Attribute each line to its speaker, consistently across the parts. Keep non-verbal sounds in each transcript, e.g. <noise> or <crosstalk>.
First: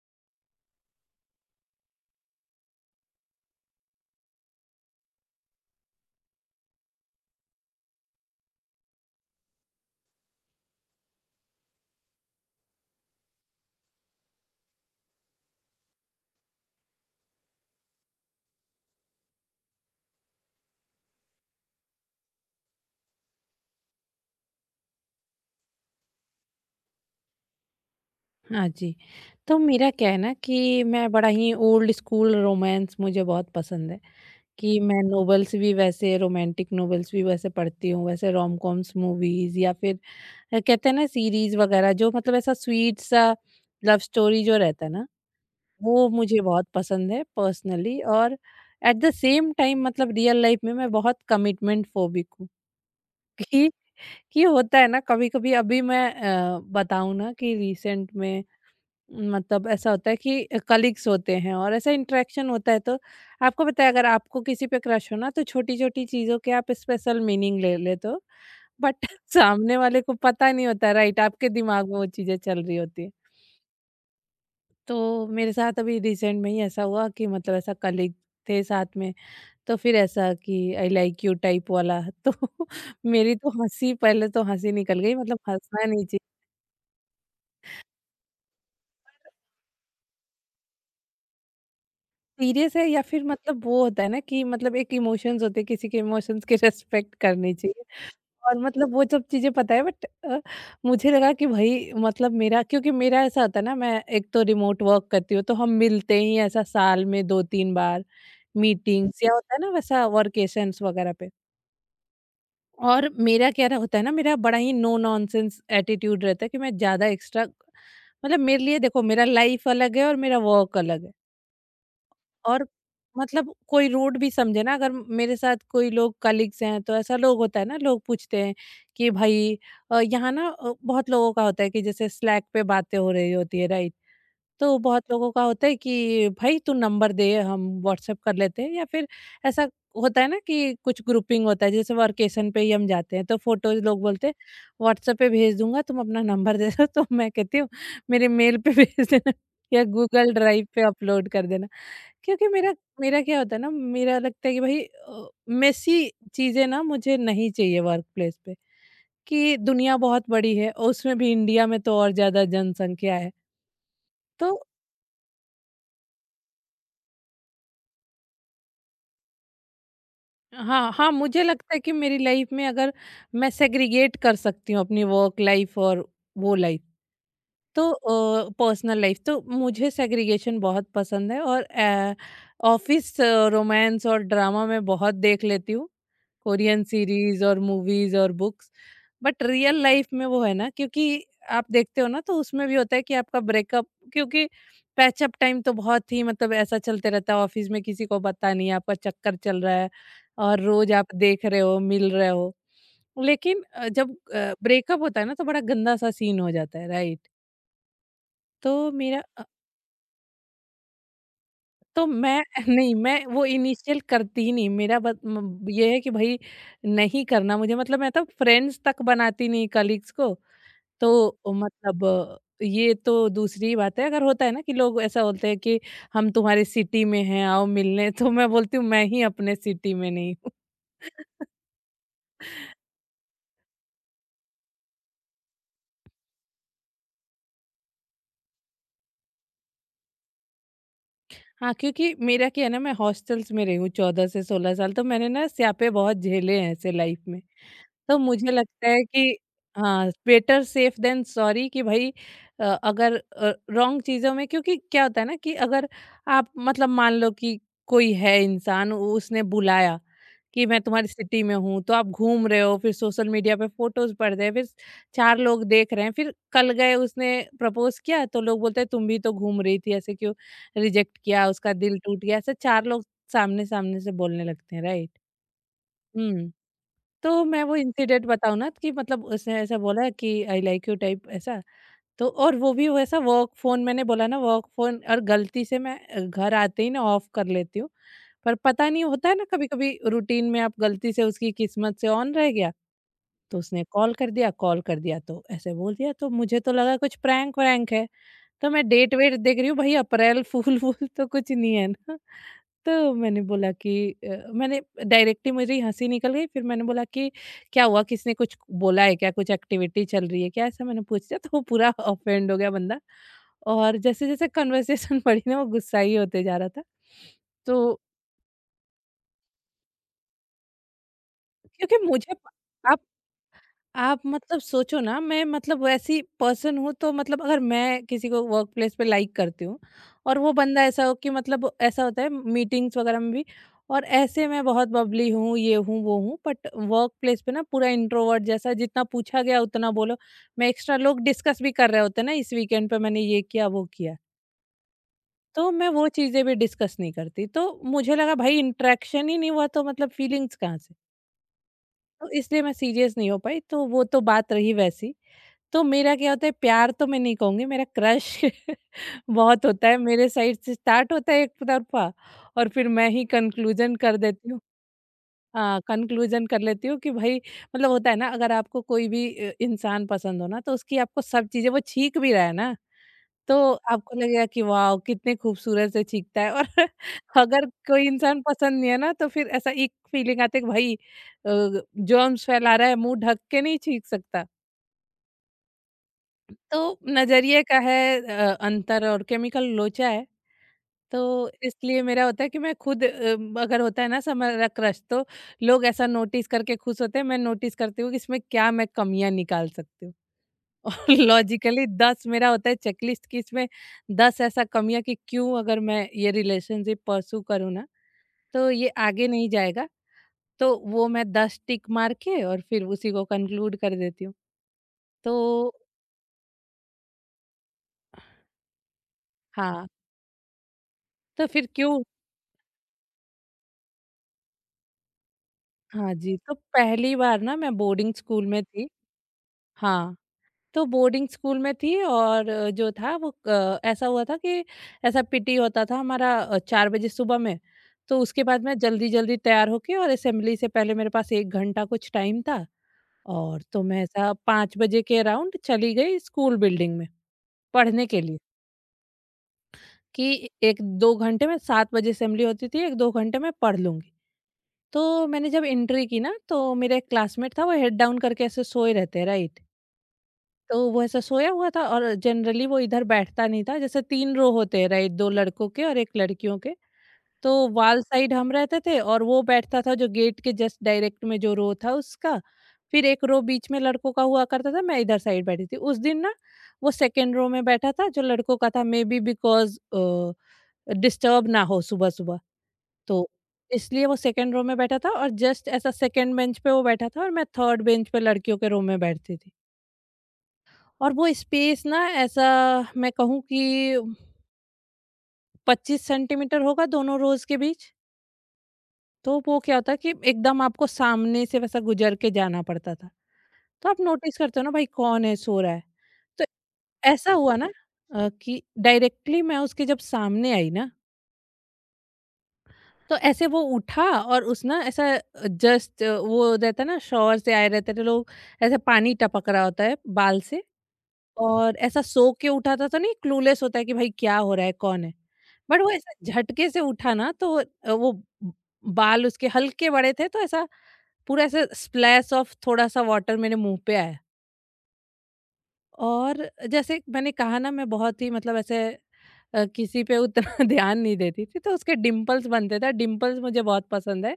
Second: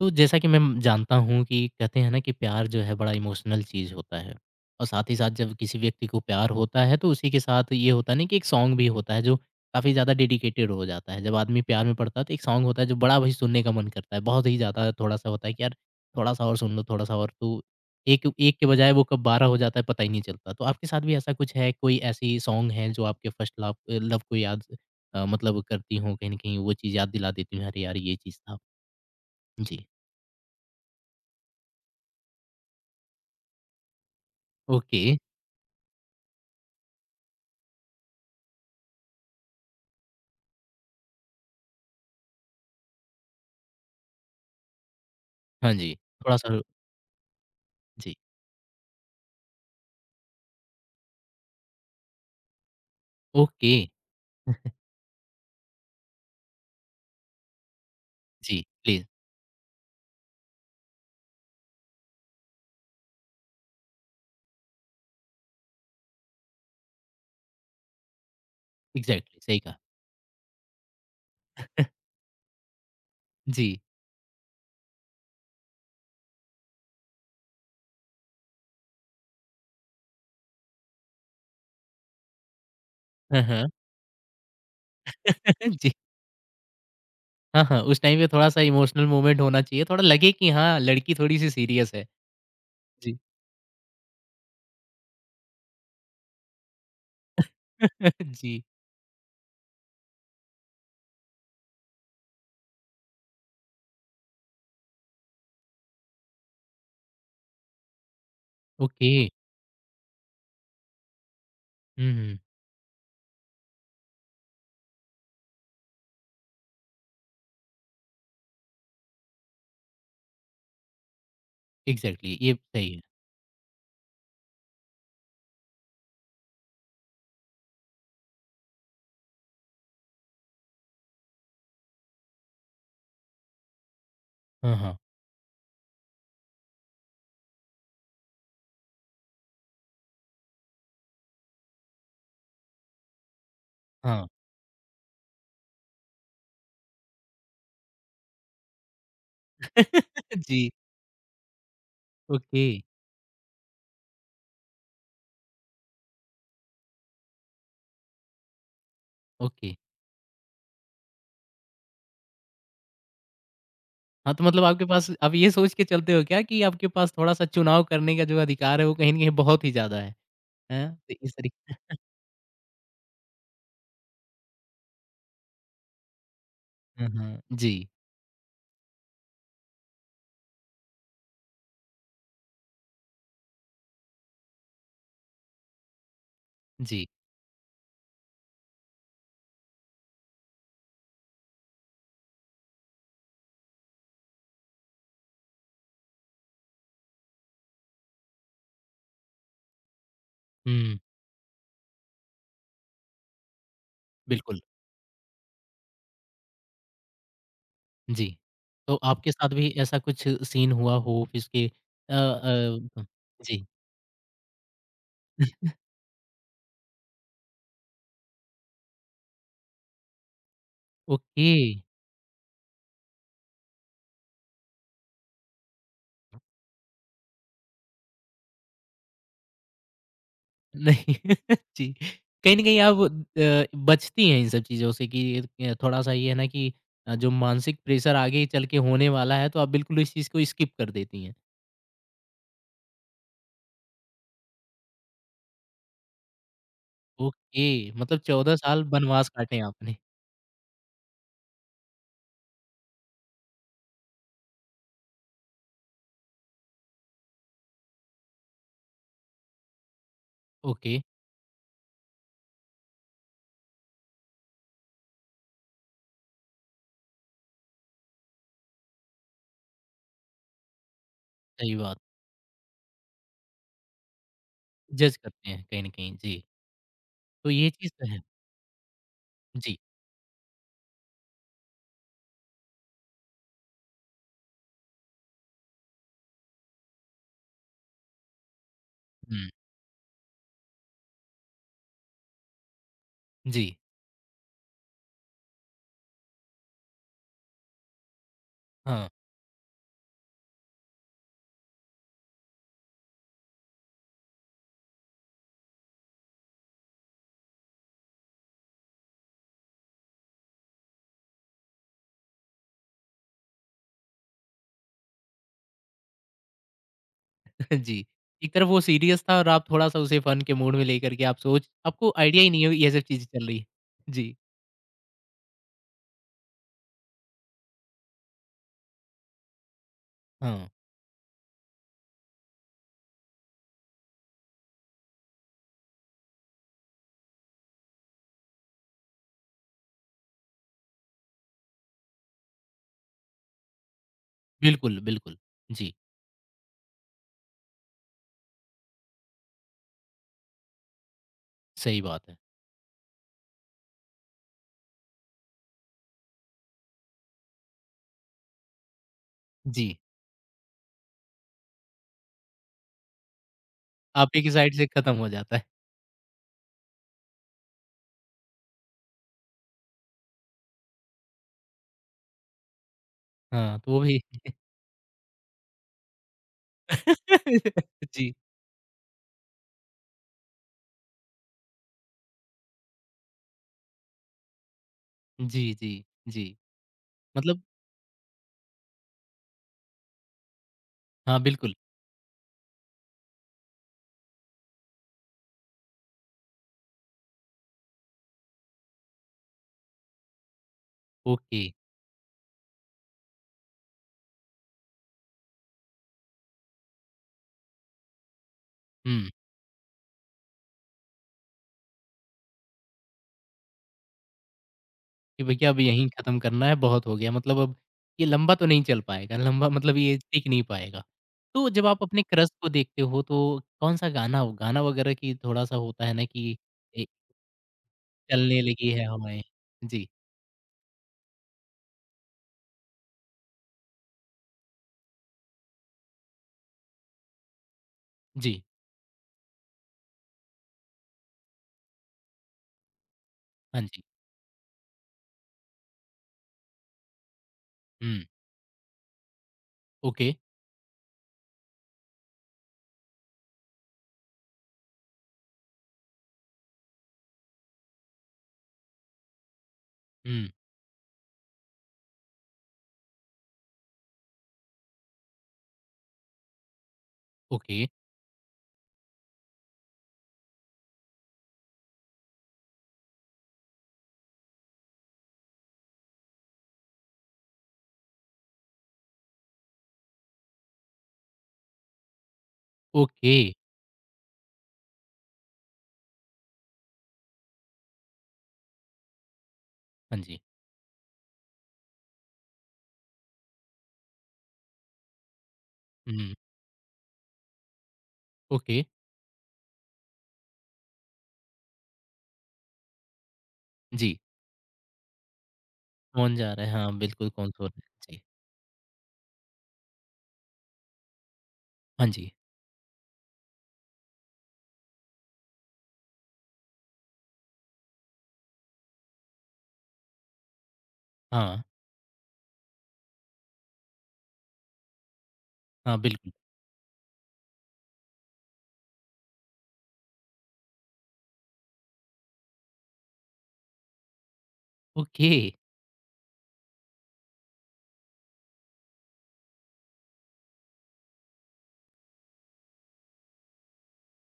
Speaker 1: तो जैसा कि मैं जानता हूँ कि कहते हैं ना कि प्यार जो है बड़ा इमोशनल चीज़ होता है। और साथ ही साथ जब किसी व्यक्ति को प्यार होता है तो उसी के साथ ये होता है ना कि एक सॉन्ग भी होता है जो काफ़ी ज़्यादा डेडिकेटेड हो जाता है। जब आदमी प्यार में पड़ता है तो एक सॉन्ग होता है जो बड़ा भाई सुनने का मन करता है बहुत ही ज़्यादा। थोड़ा सा होता है कि यार थोड़ा सा और सुन लो थोड़ा सा और। तो एक एक के बजाय वो कब 12 हो जाता है पता ही नहीं चलता। तो आपके साथ भी ऐसा कुछ है? कोई ऐसी सॉन्ग है जो आपके फर्स्ट लव लव को याद मतलब करती हूँ कहीं ना कहीं वो चीज़ याद दिला देती हूँ अरे यार ये चीज़ था।
Speaker 2: हाँ जी। तो
Speaker 1: जी।
Speaker 2: मेरा क्या है ना कि मैं बड़ा ही ओल्ड स्कूल रोमांस मुझे बहुत पसंद है कि मैं
Speaker 1: ओके।
Speaker 2: नॉवेल्स भी वैसे रोमांटिक नॉवेल्स भी वैसे पढ़ती हूँ, वैसे रोम-कॉम्स मूवीज़ या फिर कहते हैं ना सीरीज़ वगैरह जो मतलब ऐसा स्वीट सा लव स्टोरी जो रहता है ना,
Speaker 1: हाँ जी,
Speaker 2: वो मुझे
Speaker 1: थोड़ा-सा।
Speaker 2: बहुत पसंद है पर्सनली।
Speaker 1: जी,
Speaker 2: और एट द सेम टाइम मतलब रियल लाइफ में मैं बहुत कमिटमेंट फोबिक हूँ। <laughs> कि
Speaker 1: ओके,
Speaker 2: कि होता है ना कभी-कभी। अभी मैं बताऊँ ना कि रिसेंट में
Speaker 1: जी, प्लीज़।
Speaker 2: मतलब ऐसा होता है कि कलीग्स होते हैं और ऐसा इंटरेक्शन होता है। तो आपको पता है अगर आपको किसी पे क्रश हो ना तो छोटी-छोटी चीज़ों के आप स्पेशल मीनिंग ले लेते हो। बट <laughs>
Speaker 1: एग्ज़ैक्टली सही कहा।
Speaker 2: सामने वाले को पता नहीं होता राइट, आपके दिमाग में वो चीज़ें चल रही होती हैं।
Speaker 1: जी,
Speaker 2: तो मेरे साथ अभी रिसेंट में ही ऐसा हुआ कि मतलब ऐसा कलीग थे साथ में। तो फिर ऐसा कि आई लाइक यू टाइप वाला। <laughs> तो मेरी
Speaker 1: हाँ,
Speaker 2: तो
Speaker 1: हाँ।
Speaker 2: हँसी, पहले तो हँसी निकल गई, मतलब
Speaker 1: <laughs>
Speaker 2: हँसना
Speaker 1: जी,
Speaker 2: नहीं।
Speaker 1: हाँ, हाँ, उस टाइम पे थोड़ा-सा इमोशनल मोमेंट होना चाहिए, थोड़ा लगे कि हाँ, लड़की थोड़ी-सी सीरियस है।
Speaker 2: सीरियस है या
Speaker 1: जी,
Speaker 2: फिर मतलब वो होता है ना कि मतलब एक इमोशंस होते हैं, किसी के इमोशंस की रिस्पेक्ट करनी चाहिए
Speaker 1: <laughs> जी,
Speaker 2: और मतलब वो सब चीजें पता है। बट मुझे लगा कि भाई मतलब मेरा, क्योंकि मेरा ऐसा होता है ना, मैं एक तो रिमोट वर्क करती हूँ तो हम मिलते ही ऐसा साल में 2 3 बार
Speaker 1: ओके,
Speaker 2: मीटिंग्स, या होता है ना वैसा वर्केशंस वगैरह पे।
Speaker 1: हुँ, हुँ।
Speaker 2: और मेरा होता है ना मेरा बड़ा ही नो नॉनसेंस एटीट्यूड रहता है कि मैं ज्यादा एक्स्ट्रा, मतलब मेरे लिए देखो मेरा लाइफ अलग है और मेरा वर्क अलग है।
Speaker 1: एग्ज़ैक्टली ये
Speaker 2: और
Speaker 1: सही है।
Speaker 2: मतलब कोई रूड भी समझे ना, अगर मेरे साथ कोई लोग कलीग्स हैं तो ऐसा लोग होता है ना, लोग पूछते हैं कि भाई यहाँ ना बहुत लोगों का होता है कि जैसे स्लैक पे बातें हो रही होती है राइट,
Speaker 1: हाँ,
Speaker 2: तो
Speaker 1: हाँ,
Speaker 2: बहुत लोगों का होता है कि भाई तू नंबर दे, हम व्हाट्सएप कर लेते हैं। या फिर ऐसा होता है ना कि कुछ ग्रुपिंग होता है, जैसे वर्केशन पे ही हम जाते हैं तो फोटोज लोग
Speaker 1: हाँ।
Speaker 2: बोलते हैं व्हाट्सएप पे भेज दूंगा, तुम अपना नंबर दे दो। <laughs> तो मैं कहती हूँ मेरे मेल पे <laughs> भेज देना या गूगल
Speaker 1: <laughs>
Speaker 2: ड्राइव
Speaker 1: जी,
Speaker 2: पे अपलोड कर देना। क्योंकि
Speaker 1: ओके,
Speaker 2: मेरा मेरा क्या होता है ना, मेरा लगता है कि भाई मेसी चीजें ना मुझे नहीं चाहिए वर्क प्लेस पे। कि
Speaker 1: ओके।
Speaker 2: दुनिया बहुत बड़ी है और उसमें भी इंडिया में तो और ज्यादा जनसंख्या है।
Speaker 1: हाँ, तो
Speaker 2: तो
Speaker 1: मतलब आपके पास आप ये सोच के चलते हो क्या कि आपके पास थोड़ा-सा चुनाव करने का जो अधिकार है, वो कहीं न कहीं बहुत ही ज़्यादा है,
Speaker 2: हाँ
Speaker 1: हैं?
Speaker 2: हाँ,
Speaker 1: तो इस
Speaker 2: मुझे
Speaker 1: तरीके।
Speaker 2: लगता है कि मेरी लाइफ में अगर मैं सेग्रीगेट कर सकती हूँ अपनी वर्क लाइफ और वो लाइफ,
Speaker 1: हाँ, हाँ, जी,
Speaker 2: तो पर्सनल लाइफ, तो मुझे सेग्रीगेशन बहुत पसंद है। और ऑफिस रोमांस और ड्रामा में बहुत देख लेती हूँ, कोरियन
Speaker 1: जी,
Speaker 2: सीरीज और मूवीज और बुक्स। बट रियल लाइफ में वो है ना, क्योंकि आप देखते हो ना तो उसमें भी होता है कि आपका ब्रेकअप, क्योंकि पैचअप टाइम तो बहुत ही मतलब ऐसा चलते रहता है। ऑफिस में किसी को पता नहीं है, आपका चक्कर चल रहा है और रोज
Speaker 1: हुँ,
Speaker 2: आप देख रहे हो, मिल रहे हो, लेकिन जब
Speaker 1: बिल्कुल।
Speaker 2: ब्रेकअप होता है ना तो बड़ा गंदा सा सीन हो जाता है राइट।
Speaker 1: जी।
Speaker 2: तो
Speaker 1: तो
Speaker 2: मेरा,
Speaker 1: आपके साथ भी ऐसा कुछ सीन हुआ हो जिसके
Speaker 2: तो
Speaker 1: अ
Speaker 2: मैं <laughs> नहीं,
Speaker 1: अ,
Speaker 2: मैं वो
Speaker 1: जी,
Speaker 2: इनिशियल करती ही नहीं। मेरा ये है कि भाई नहीं करना मुझे, मतलब मैं तो फ्रेंड्स तक बनाती नहीं कलीग्स को। तो
Speaker 1: ओके।
Speaker 2: मतलब ये तो दूसरी बात है, अगर होता है ना कि लोग ऐसा बोलते हैं कि हम तुम्हारी सिटी में हैं, आओ मिलने, तो मैं बोलती हूँ मैं ही अपने सिटी में नहीं हूँ।
Speaker 1: नहीं
Speaker 2: <laughs>
Speaker 1: <laughs> जी, कहीं न कहीं आप बचती हैं इन सब चीज़ों से कि थोड़ा-सा ये है ना कि जो मानसिक प्रेशर आगे चल के होने वाला है, तो आप बिल्कुल इस चीज़ को स्किप कर देती हैं।
Speaker 2: हाँ, क्योंकि मेरा क्या है ना, मैं हॉस्टल्स में रही हूँ 14 से 16 साल, तो मैंने ना स्यापे बहुत झेले हैं ऐसे लाइफ में।
Speaker 1: ओके, मतलब
Speaker 2: तो मुझे
Speaker 1: 14 साल
Speaker 2: लगता है
Speaker 1: वनवास
Speaker 2: कि
Speaker 1: काटे आपने।
Speaker 2: हाँ, बेटर सेफ देन सॉरी। कि भाई अगर रॉन्ग चीज़ों में, क्योंकि क्या होता है ना कि अगर आप मतलब मान लो कि कोई है इंसान, उसने बुलाया कि मैं
Speaker 1: ओके,
Speaker 2: तुम्हारी सिटी में हूँ, तो आप घूम रहे हो, फिर सोशल मीडिया पे फोटोज पड़ रहे हैं, फिर 4 लोग देख रहे हैं, फिर कल गए, उसने प्रपोज किया, तो लोग बोलते हैं तुम भी तो घूम रही थी, ऐसे क्यों रिजेक्ट किया, उसका
Speaker 1: सही बात।
Speaker 2: दिल टूट गया, ऐसे 4 लोग सामने सामने से बोलने लगते हैं राइट।
Speaker 1: जज करते हैं कहीं न कहीं, जी।
Speaker 2: तो
Speaker 1: तो
Speaker 2: मैं
Speaker 1: ये
Speaker 2: वो
Speaker 1: चीज़ तो है।
Speaker 2: इंसिडेंट बताऊँ ना कि मतलब उसने
Speaker 1: जी।
Speaker 2: ऐसा बोला कि आई लाइक यू टाइप ऐसा। तो और वो भी वैसा वर्क फ़ोन, मैंने बोला ना वर्क फ़ोन, और गलती से मैं घर आते ही ना ऑफ कर लेती हूँ। पर पता नहीं होता है ना
Speaker 1: हुँ,
Speaker 2: कभी-कभी रूटीन में आप गलती से, उसकी किस्मत से ऑन रह गया, तो
Speaker 1: जी।
Speaker 2: उसने कॉल कर दिया तो, ऐसे बोल दिया तो मुझे तो लगा कुछ प्रैंक-वैंक है। तो मैं
Speaker 1: हाँ।
Speaker 2: डेट-वेट देख रही हूँ भाई अप्रैल फूल-वूल तो कुछ नहीं है ना। तो मैंने बोला कि मैंने डायरेक्टली, मेरी हंसी निकल गई, फिर मैंने बोला कि क्या हुआ, किसने कुछ बोला है क्या, कुछ एक्टिविटी चल रही है क्या, ऐसा मैंने पूछा तो वो पूरा <laughs> ऑफेंड हो गया बंदा। और जैसे जैसे कन्वर्सेशन <laughs> बढ़ी ना, वो गुस्सा ही होते जा रहा था। तो
Speaker 1: जी। एक तरफ वो सीरियस था और आप थोड़ा-सा उसे फन के मूड में लेकर के आप सोच
Speaker 2: क्योंकि
Speaker 1: आपको
Speaker 2: मुझे,
Speaker 1: आईडिया ही नहीं है ये सब
Speaker 2: आप
Speaker 1: चीज़ें चल रही है।
Speaker 2: आप
Speaker 1: जी।
Speaker 2: मतलब सोचो ना, मैं मतलब ऐसी पर्सन हूँ तो मतलब अगर मैं किसी को वर्क प्लेस पे लाइक करती हूँ और वो
Speaker 1: हाँ,
Speaker 2: बंदा ऐसा हो कि मतलब ऐसा होता है मीटिंग्स वगैरह में भी, और ऐसे मैं बहुत बबली हूँ, ये हूँ वो हूँ, बट वर्क प्लेस पे ना पूरा इंट्रोवर्ट जैसा, जितना पूछा गया उतना बोलो। मैं एक्स्ट्रा, लोग डिस्कस भी कर रहे होते हैं ना इस वीकेंड पे मैंने ये किया वो किया,
Speaker 1: बिल्कुल, बिल्कुल।
Speaker 2: तो मैं
Speaker 1: जी,
Speaker 2: वो चीज़ें भी डिस्कस नहीं करती। तो मुझे लगा भाई इंट्रैक्शन ही नहीं हुआ तो मतलब फीलिंग्स कहाँ से।
Speaker 1: सही बात
Speaker 2: तो
Speaker 1: है।
Speaker 2: इसलिए मैं सीरियस नहीं हो पाई, तो वो तो बात रही वैसी। तो मेरा क्या होता है, प्यार तो मैं नहीं कहूँगी, मेरा क्रश <laughs> बहुत होता
Speaker 1: जी,
Speaker 2: है, मेरे साइड से स्टार्ट होता है एक तरफ़ा और फिर मैं ही कंक्लूज़न कर
Speaker 1: आपे की
Speaker 2: देती हूँ।
Speaker 1: साइड से खत्म हो जाता है।
Speaker 2: कंक्लूजन कर लेती हूँ कि भाई मतलब होता है ना, अगर आपको कोई भी इंसान पसंद हो ना तो उसकी आपको सब चीजें, वो छींक भी रहा है ना तो
Speaker 1: हाँ, तो वो भी
Speaker 2: आपको लगेगा कि वाह कितने खूबसूरत से छींकता है। और <laughs> अगर कोई
Speaker 1: <laughs> जी,
Speaker 2: इंसान पसंद नहीं है ना तो फिर ऐसा एक फीलिंग आती है कि भाई जर्म्स फैला रहा है, मुंह ढक के नहीं छींक सकता।
Speaker 1: जी, जी, जी।
Speaker 2: तो
Speaker 1: मतलब
Speaker 2: नजरिए का है अंतर और केमिकल लोचा है।
Speaker 1: हाँ,
Speaker 2: तो
Speaker 1: बिल्कुल।
Speaker 2: इसलिए मेरा होता है कि मैं खुद अगर होता है ना हमारा क्रश, तो लोग ऐसा नोटिस करके खुश होते हैं, मैं नोटिस करती हूँ कि इसमें क्या मैं कमियां निकाल सकती हूँ। <laughs> और
Speaker 1: ओके।
Speaker 2: लॉजिकली 10 मेरा होता है चेकलिस्ट, कि इसमें 10 ऐसा कमियां कि क्यों, अगर मैं ये रिलेशनशिप परसू करूँ ना तो ये आगे
Speaker 1: हुँ।
Speaker 2: नहीं जाएगा। तो वो मैं 10 टिक मार के और फिर उसी को कंक्लूड कर देती हूँ। तो
Speaker 1: कि भैया अब यहीं खत्म करना है, बहुत हो गया। मतलब अब ये लंबा तो नहीं चल पाएगा, लंबा
Speaker 2: हाँ,
Speaker 1: मतलब ये टिक नहीं पाएगा।
Speaker 2: तो फिर
Speaker 1: तो जब आप
Speaker 2: क्यों।
Speaker 1: अपने क्रश को देखते हो तो कौन-सा गाना हो, गाना वगैरह की थोड़ा-सा होता है
Speaker 2: हाँ
Speaker 1: ना
Speaker 2: जी, तो
Speaker 1: कि ए,
Speaker 2: पहली बार ना मैं बोर्डिंग स्कूल
Speaker 1: चलने
Speaker 2: में थी।
Speaker 1: लगी है हवाएँ। जी,
Speaker 2: हाँ, तो बोर्डिंग स्कूल में थी। और जो था वो ऐसा हुआ था कि ऐसा पीटी होता था हमारा 4 बजे सुबह में। तो उसके बाद
Speaker 1: जी,
Speaker 2: मैं जल्दी जल्दी तैयार होके और असेंबली से पहले मेरे पास 1 घंटा कुछ टाइम था। और तो
Speaker 1: हाँ
Speaker 2: मैं
Speaker 1: जी,
Speaker 2: ऐसा 5 बजे के अराउंड चली गई स्कूल बिल्डिंग में पढ़ने के
Speaker 1: हुँ,
Speaker 2: लिए,
Speaker 1: ओके,
Speaker 2: कि 1 2 घंटे में 7 बजे असेंबली होती थी, 1 2 घंटे में पढ़ लूंगी। तो मैंने जब एंट्री की ना, तो मेरा एक क्लासमेट था, वो हेड डाउन करके ऐसे सोए रहते राइट,
Speaker 1: हुँ,
Speaker 2: तो वो ऐसा सोया हुआ था। और जनरली वो इधर बैठता नहीं था, जैसे 3 रो होते हैं राइट, दो लड़कों के और एक लड़कियों के, तो
Speaker 1: ओके,
Speaker 2: वाल साइड हम रहते थे और वो बैठता था जो गेट के जस्ट डायरेक्ट में जो रो था उसका। फिर एक रो बीच में लड़कों का हुआ करता था, मैं इधर साइड बैठी थी उस दिन ना। वो सेकेंड रो में बैठा था जो लड़कों का था, मे बी बिकॉज डिस्टर्ब ना हो सुबह सुबह, तो
Speaker 1: ओके,
Speaker 2: इसलिए वो सेकेंड रो में बैठा था। और जस्ट ऐसा सेकेंड बेंच पे वो बैठा था, और मैं थर्ड बेंच पे लड़कियों के रो में बैठती थी।
Speaker 1: हाँ जी,
Speaker 2: और वो स्पेस ना ऐसा, मैं कहूँ कि 25
Speaker 1: हुँ,
Speaker 2: सेंटीमीटर होगा दोनों रोज के बीच।
Speaker 1: ओके,
Speaker 2: तो वो क्या होता है कि एकदम आपको सामने से वैसा गुजर के जाना पड़ता था। तो आप
Speaker 1: जी,
Speaker 2: नोटिस करते हो ना भाई कौन है, सो रहा है।
Speaker 1: कौन
Speaker 2: तो
Speaker 1: जा रहा है? हाँ, बिल्कुल
Speaker 2: ऐसा
Speaker 1: कौन
Speaker 2: हुआ
Speaker 1: सो
Speaker 2: ना
Speaker 1: रहा है? जी,
Speaker 2: कि डायरेक्टली मैं उसके जब सामने आई ना,
Speaker 1: हाँ जी,
Speaker 2: तो ऐसे वो उठा। और उस ना ऐसा, जस्ट वो रहता है ना शॉवर से आए रहते थे लोग, ऐसे पानी टपक रहा होता है बाल से।
Speaker 1: हाँ,
Speaker 2: और ऐसा सो के उठा था तो नहीं, क्लूलेस होता है कि भाई क्या हो रहा है, कौन है? बट वो
Speaker 1: हाँ,
Speaker 2: ऐसा
Speaker 1: बिल्कुल,
Speaker 2: झटके से उठा ना तो वो ब बाल उसके हल्के बड़े थे तो ऐसा पूरा ऐसा स्प्लैश ऑफ थोड़ा-सा वाटर मेरे मुँह पे आया।
Speaker 1: ओके,
Speaker 2: और जैसे मैंने कहा ना मैं बहुत ही मतलब ऐसे किसी पे उतना <laughs> ध्यान नहीं देती थी तो उसके डिंपल्स बनते थे, डिंपल्स मुझे बहुत पसंद है।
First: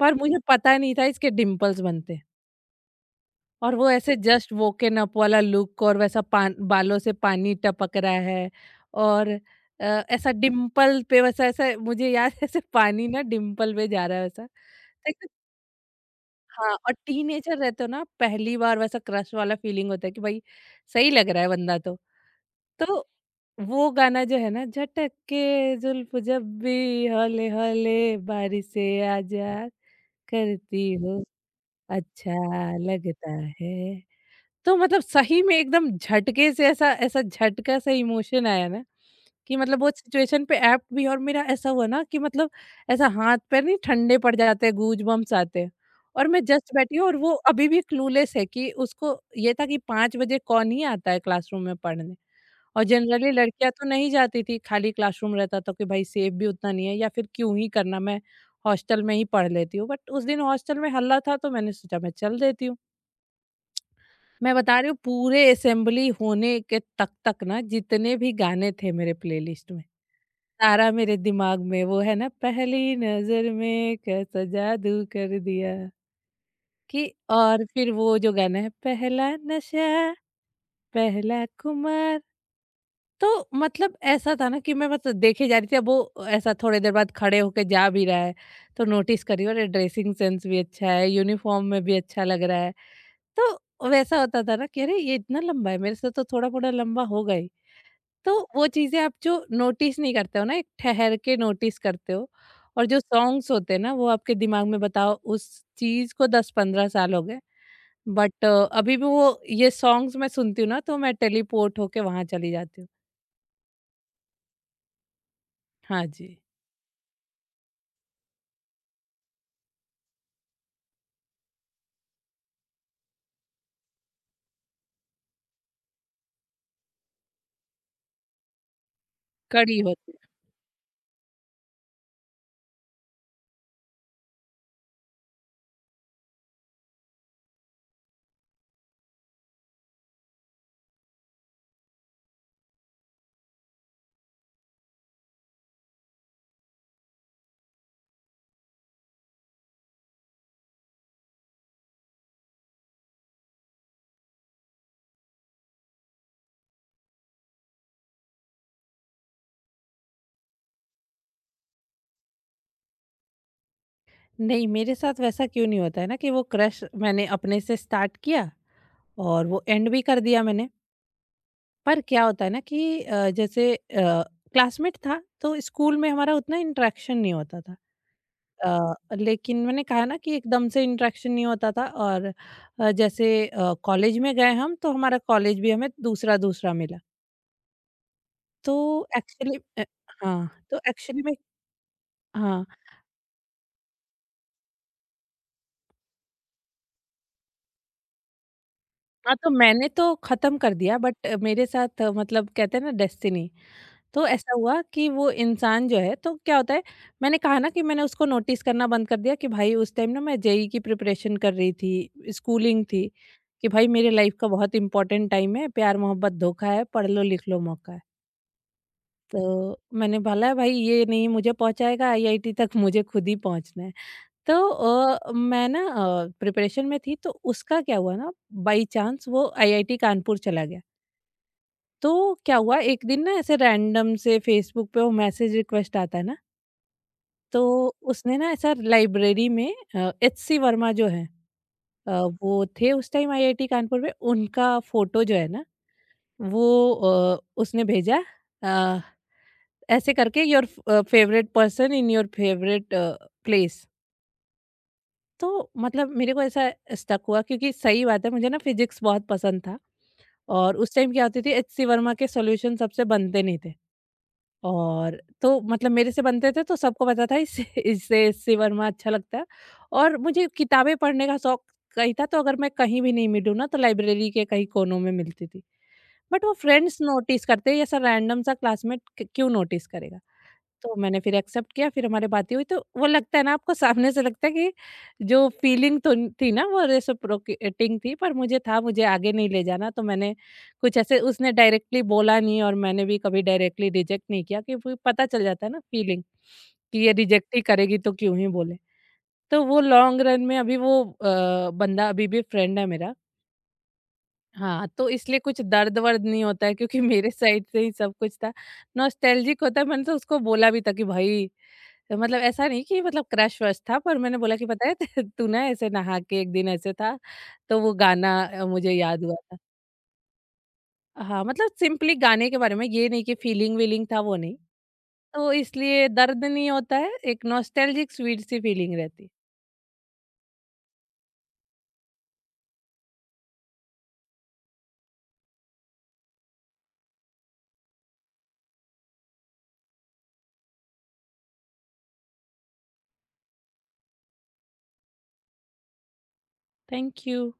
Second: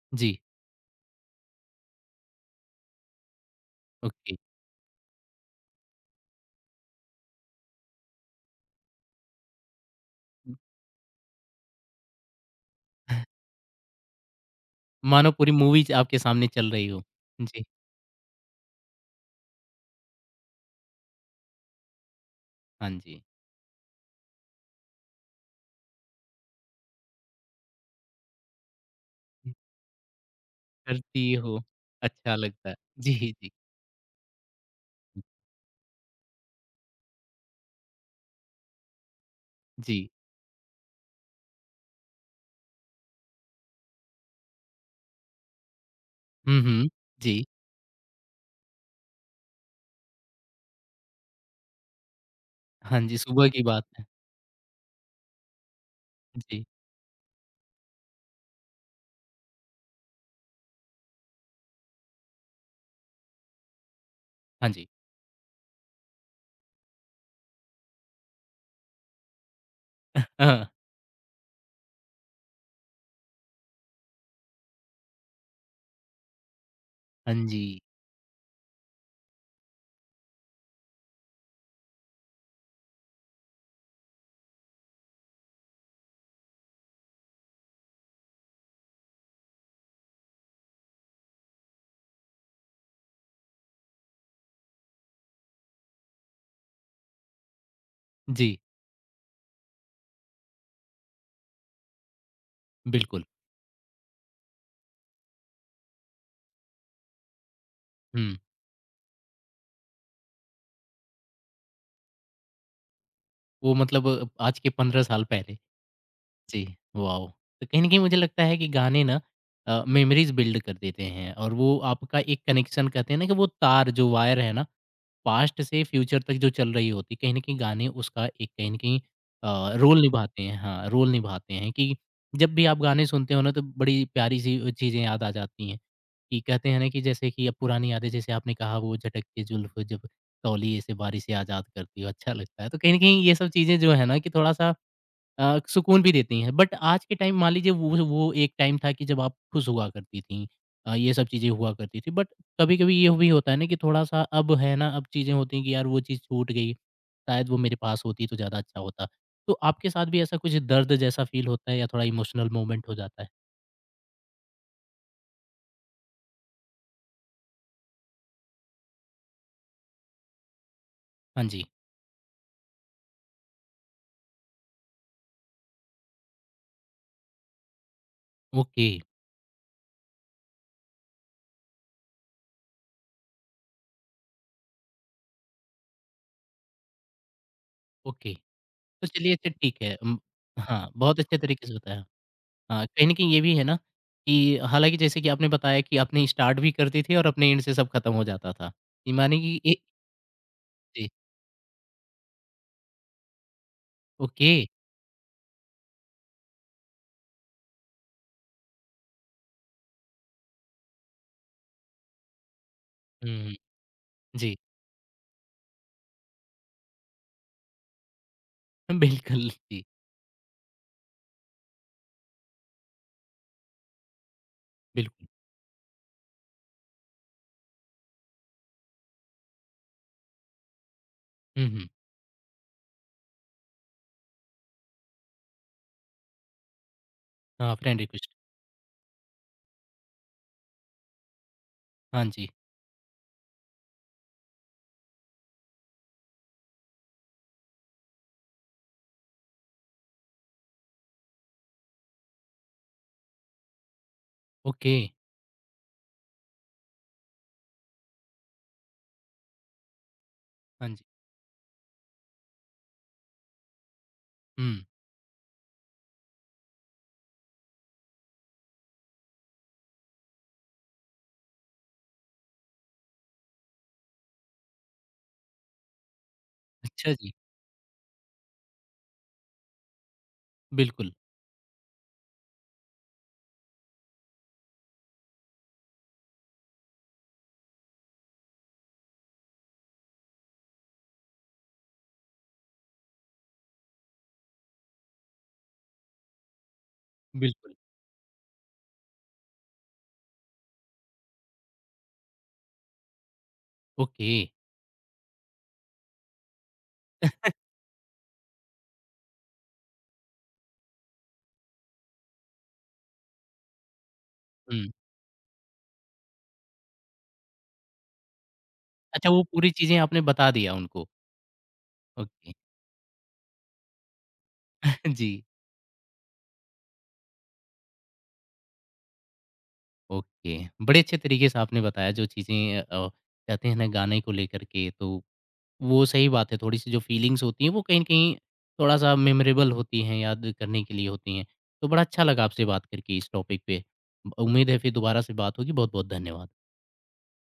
Speaker 2: पर मुझे
Speaker 1: जी,
Speaker 2: पता नहीं था इसके डिंपल्स बनते हैं। और वो ऐसे
Speaker 1: ओके।
Speaker 2: जस्ट वोकन अप वाला लुक और वैसा पान बालों से पानी टपक रहा है और अ, ऐसा
Speaker 1: <laughs>
Speaker 2: डिम्पल पे वैसा ऐसा मुझे याद है ऐसे पानी ना डिम्पल पे जा रहा है वैसा तो एकदम।
Speaker 1: मानो पूरी मूवी ज आपके सामने चल
Speaker 2: हाँ,
Speaker 1: रही
Speaker 2: और
Speaker 1: हो।
Speaker 2: टीनेजर
Speaker 1: जी,
Speaker 2: रहते हो ना पहली बार वैसा क्रश वाला फीलिंग होता है कि भाई सही लग रहा है बंदा तो।
Speaker 1: हाँ
Speaker 2: तो
Speaker 1: जी।
Speaker 2: वो गाना जो है ना, झटक के जुल्फ जब भी हौले हौले बारिश से आजाद करती हो
Speaker 1: करती हो, अच्छा लगता है।
Speaker 2: अच्छा,
Speaker 1: जी,
Speaker 2: लगता
Speaker 1: जी,
Speaker 2: है। तो मतलब सही में एकदम झटके से ऐसा ऐसा झटका सा इमोशन आया ना, कि मतलब वो
Speaker 1: जी।
Speaker 2: सिचुएशन पे ऐप्ट भी, और मेरा ऐसा हुआ ना कि मतलब ऐसा हाथ-पैर नहीं ठंडे पड़ जाते हैं, गूज बम्प्स आते हैं, और मैं
Speaker 1: हुँ,
Speaker 2: जस्ट
Speaker 1: हुँ।
Speaker 2: बैठी हूँ, और वो
Speaker 1: जी,
Speaker 2: अभी भी क्लूलेस है, कि उसको ये था कि 5 बजे कौन ही आता है क्लासरूम में पढ़ने। और
Speaker 1: हाँ जी,
Speaker 2: जनरली
Speaker 1: सुबह की
Speaker 2: लड़कियाँ
Speaker 1: बात
Speaker 2: तो
Speaker 1: है।
Speaker 2: नहीं जाती थी, खाली क्लासरूम रहता था कि भाई सेफ भी
Speaker 1: जी,
Speaker 2: उतना नहीं है या फिर क्यों ही करना, मैं हॉस्टल में ही पढ़ लेती हूँ, बट उस दिन हॉस्टल में हल्ला था तो मैंने सोचा मैं चल देती हूँ। मैं
Speaker 1: हाँ
Speaker 2: बता
Speaker 1: जी।
Speaker 2: रही हूँ पूरे असेंबली होने के तक तक ना, जितने भी गाने थे मेरे प्लेलिस्ट में,
Speaker 1: <laughs> हाँ।
Speaker 2: सारा मेरे दिमाग में, वो है ना पहली नज़र में कैसा जादू कर दिया कि।
Speaker 1: हाँ
Speaker 2: और
Speaker 1: जी,
Speaker 2: फिर वो जो गाना है, पहला नशा, पहला खुमार, तो मतलब ऐसा था ना कि मैं बस देखे जा रही थी। अब वो ऐसा थोड़ी देर बाद खड़े होके जा भी रहा है, तो नोटिस करी, अरे ड्रेसिंग सेंस भी अच्छा है, यूनिफॉर्म में भी अच्छा लग रहा है। तो वैसा होता था ना कि अरे ये इतना लंबा है, मेरे से तो थोड़ा थोड़ा लंबा होगा ही। तो
Speaker 1: जी,
Speaker 2: वो चीजें आप जो नोटिस नहीं करते हो ना, एक ठहर के नोटिस करते हो। और जो
Speaker 1: बिल्कुल।
Speaker 2: सॉन्ग्स होते हैं ना, वो आपके दिमाग में, बताओ उस चीज को 10-15 साल हो गए,
Speaker 1: हुँ,
Speaker 2: बट अभी भी वो, ये सॉन्ग्स मैं सुनती हूँ ना तो मैं टेलीपोर्ट होके वहां चली जाती हूँ।
Speaker 1: वो मतलब आज के 15 साल पहले।
Speaker 2: हाँ जी,
Speaker 1: जी, वॉव! तो कहीं न कहीं मुझे लगता है कि गाने ना मेमोरीज़ बिल्ड कर देते हैं और वो आपका एक कनेक्शन कहते हैं ना कि वो तार जो वायर है ना पास्ट से फ्यूचर तक जो चल रही होती है, कहीं न कहीं गाने उसका एक कहीं न कहीं
Speaker 2: कड़ी
Speaker 1: रोल
Speaker 2: होती
Speaker 1: निभाते हैं। हाँ, रोल निभाते हैं कि जब भी आप गाने सुनते हो ना, तो बड़ी प्यारी-सी चीज़ें याद आ जाती हैं। कि कहते हैं ना कि जैसे कि अब पुरानी यादें जैसे आपने कहा वो झटक के जुल्फ़ जब तौलिए से बारिशें आज़ाद करती हो, अच्छा लगता है। तो कहीं न कहीं ये सब चीज़ें जो है ना कि थोड़ा-सा सुकून भी देती हैं। बट आज के टाइम मान लीजिए, वो एक टाइम था कि जब आप खुश हुआ करती थीं। ये सब चीज़ें हुआ करती थी। बट कभी-कभी ये भी होता है ना कि थोड़ा-सा अब है ना, अब चीज़ें होती हैं कि यार वो चीज़ छूट गई, शायद वो मेरे पास होती तो ज़्यादा अच्छा होता। तो आपके साथ भी ऐसा कुछ दर्द जैसा फ़ील होता है या थोड़ा इमोशनल मोमेंट हो जाता है?
Speaker 2: है। नहीं, मेरे साथ वैसा क्यों नहीं होता है ना कि वो क्रश मैंने अपने से स्टार्ट किया और वो एंड भी कर दिया मैंने।
Speaker 1: हाँ जी।
Speaker 2: पर क्या होता है ना कि जैसे क्लासमेट था तो स्कूल में हमारा उतना इंटरेक्शन नहीं होता था।
Speaker 1: ओके,
Speaker 2: लेकिन मैंने कहा ना कि एकदम से इंटरेक्शन नहीं होता था, और जैसे कॉलेज में गए हम, तो हमारा कॉलेज भी हमें दूसरा दूसरा मिला
Speaker 1: ओके।
Speaker 2: तो
Speaker 1: तो चलिए अच्छा
Speaker 2: एक्चुअली
Speaker 1: ठीक है।
Speaker 2: हाँ तो
Speaker 1: हाँ, बहुत
Speaker 2: एक्चुअली में,
Speaker 1: अच्छे तरीके से बताया।
Speaker 2: हाँ,
Speaker 1: हाँ, कहीं न कहीं ये भी है ना कि हालाँकि जैसे कि आपने बताया कि आपने स्टार्ट भी करती थी और अपने एंड से सब खत्म हो जाता था। ये
Speaker 2: हाँ,
Speaker 1: माने
Speaker 2: तो
Speaker 1: कि ए।
Speaker 2: मैंने तो खत्म कर दिया,
Speaker 1: जी,
Speaker 2: बट मेरे साथ मतलब, कहते हैं ना डेस्टिनी, तो
Speaker 1: ओके।
Speaker 2: ऐसा हुआ कि वो इंसान जो है, तो क्या होता है। मैंने कहा ना कि मैंने उसको नोटिस करना बंद कर दिया, कि भाई उस टाइम ना मैं जेई की प्रिपरेशन कर रही थी, स्कूलिंग थी,
Speaker 1: हुँ,
Speaker 2: कि भाई मेरे लाइफ का
Speaker 1: जी।
Speaker 2: बहुत इंपॉर्टेंट टाइम है, प्यार मोहब्बत धोखा है, पढ़ लो लिख लो मौका है।
Speaker 1: <laughs>
Speaker 2: तो
Speaker 1: बिल्कुल, जी,
Speaker 2: मैंने बोला भाई, ये नहीं मुझे पहुंचाएगा आईआईटी तक, मुझे खुद ही पहुंचना है। तो
Speaker 1: बिल्कुल।
Speaker 2: मैं ना प्रिपरेशन में थी, तो उसका क्या हुआ ना, बाई चांस वो आईआईटी कानपुर चला गया।
Speaker 1: हुँ, हुँ।
Speaker 2: तो क्या हुआ एक दिन ना ऐसे रैंडम से फेसबुक पे वो मैसेज रिक्वेस्ट आता है ना। तो
Speaker 1: हाँ, फ्रेंड रिक्वेस्ट।
Speaker 2: उसने ना ऐसा, लाइब्रेरी में एच सी वर्मा जो है अ,
Speaker 1: हाँ जी,
Speaker 2: वो थे उस टाइम आईआईटी कानपुर में, उनका फोटो जो है ना, वो उसने भेजा, अ, ऐसे करके your favourite person in your favourite place.
Speaker 1: Okay.
Speaker 2: तो मतलब मेरे को ऐसा स्टक हुआ, क्योंकि सही बात है, मुझे ना फिजिक्स बहुत पसंद था, और
Speaker 1: हाँ
Speaker 2: उस
Speaker 1: जी।
Speaker 2: टाइम क्या होती थी, एचसी वर्मा के सॉल्यूशन सबसे बनते नहीं थे।
Speaker 1: हुँ,
Speaker 2: और तो मतलब मेरे से बनते थे, तो सबको पता था इससे <laughs> इससे एचसी वर्मा अच्छा लगता है। और मुझे किताबें पढ़ने का शौक कहीं था, तो अगर मैं कहीं भी नहीं मिलूँ ना, तो लाइब्रेरी के कहीं कोनों में मिलती थी। बट वो फ्रेंड्स
Speaker 1: अच्छा जी।
Speaker 2: नोटिस करते हैं, ये ऐसा रैंडम सा क्लासमेट क क्यों नोटिस करेगा? तो
Speaker 1: बिल्कुल,
Speaker 2: मैंने फिर एक्सेप्ट किया, फिर हमारी बातें हुई, तो वो लगता है ना, आपको सामने से लगता है कि जो फीलिंग तो थी ना, वो रेसिप्रोकेटिंग थी, पर मुझे था मुझे आगे नहीं ले जाना। तो मैंने कुछ ऐसे, उसने डायरेक्टली बोला नहीं, और मैंने भी कभी डायरेक्टली रिजेक्ट नहीं किया, कि फिर पता चल जाता है ना फीलिंग, कि ये रिजेक्ट ही
Speaker 1: बिल्कुल।
Speaker 2: करेगी तो क्यों ही बोले। तो वो लॉन्ग रन में, अभी वो बंदा अभी भी फ्रेंड है मेरा।
Speaker 1: ओके।
Speaker 2: हाँ, तो इसलिए कुछ दर्द-वर्द नहीं होता है, क्योंकि मेरे साइड से ही सब कुछ था। नॉस्टैल्जिक होता है, मैंने तो उसको बोला भी था कि भाई, मतलब ऐसा नहीं कि मतलब क्रश-वश था, पर मैंने बोला कि
Speaker 1: हुँ।
Speaker 2: पता है <laughs> तू ना ऐसे नहा के एक दिन ऐसे था, तो वो गाना मुझे याद
Speaker 1: अच्छा
Speaker 2: हुआ
Speaker 1: वो
Speaker 2: था।
Speaker 1: पूरी चीज़ें आपने बता दिया उनको।
Speaker 2: हाँ, मतलब सिंपली गाने
Speaker 1: ओके।
Speaker 2: के बारे में, ये नहीं कि फीलिंग-वीलिंग था, वो नहीं।
Speaker 1: <laughs> जी,
Speaker 2: तो इसलिए दर्द नहीं होता है, एक नॉस्टैल्जिक स्वीट सी फीलिंग रहती है।
Speaker 1: ओके। बड़े अच्छे तरीके से आपने बताया जो चीज़ें कहते हैं ना गाने को लेकर के, तो वो सही बात है, थोड़ी-सी जो फीलिंग्स होती हैं, वो कहीं न कहीं थोड़ा-सा मेमोरेबल होती हैं, याद करने के लिए होती हैं। तो बड़ा अच्छा लगा आपसे बात करके इस टॉपिक पे। उम्मीद है फिर दोबारा से बात होगी। बहुत-बहुत धन्यवाद।
Speaker 2: Thank you.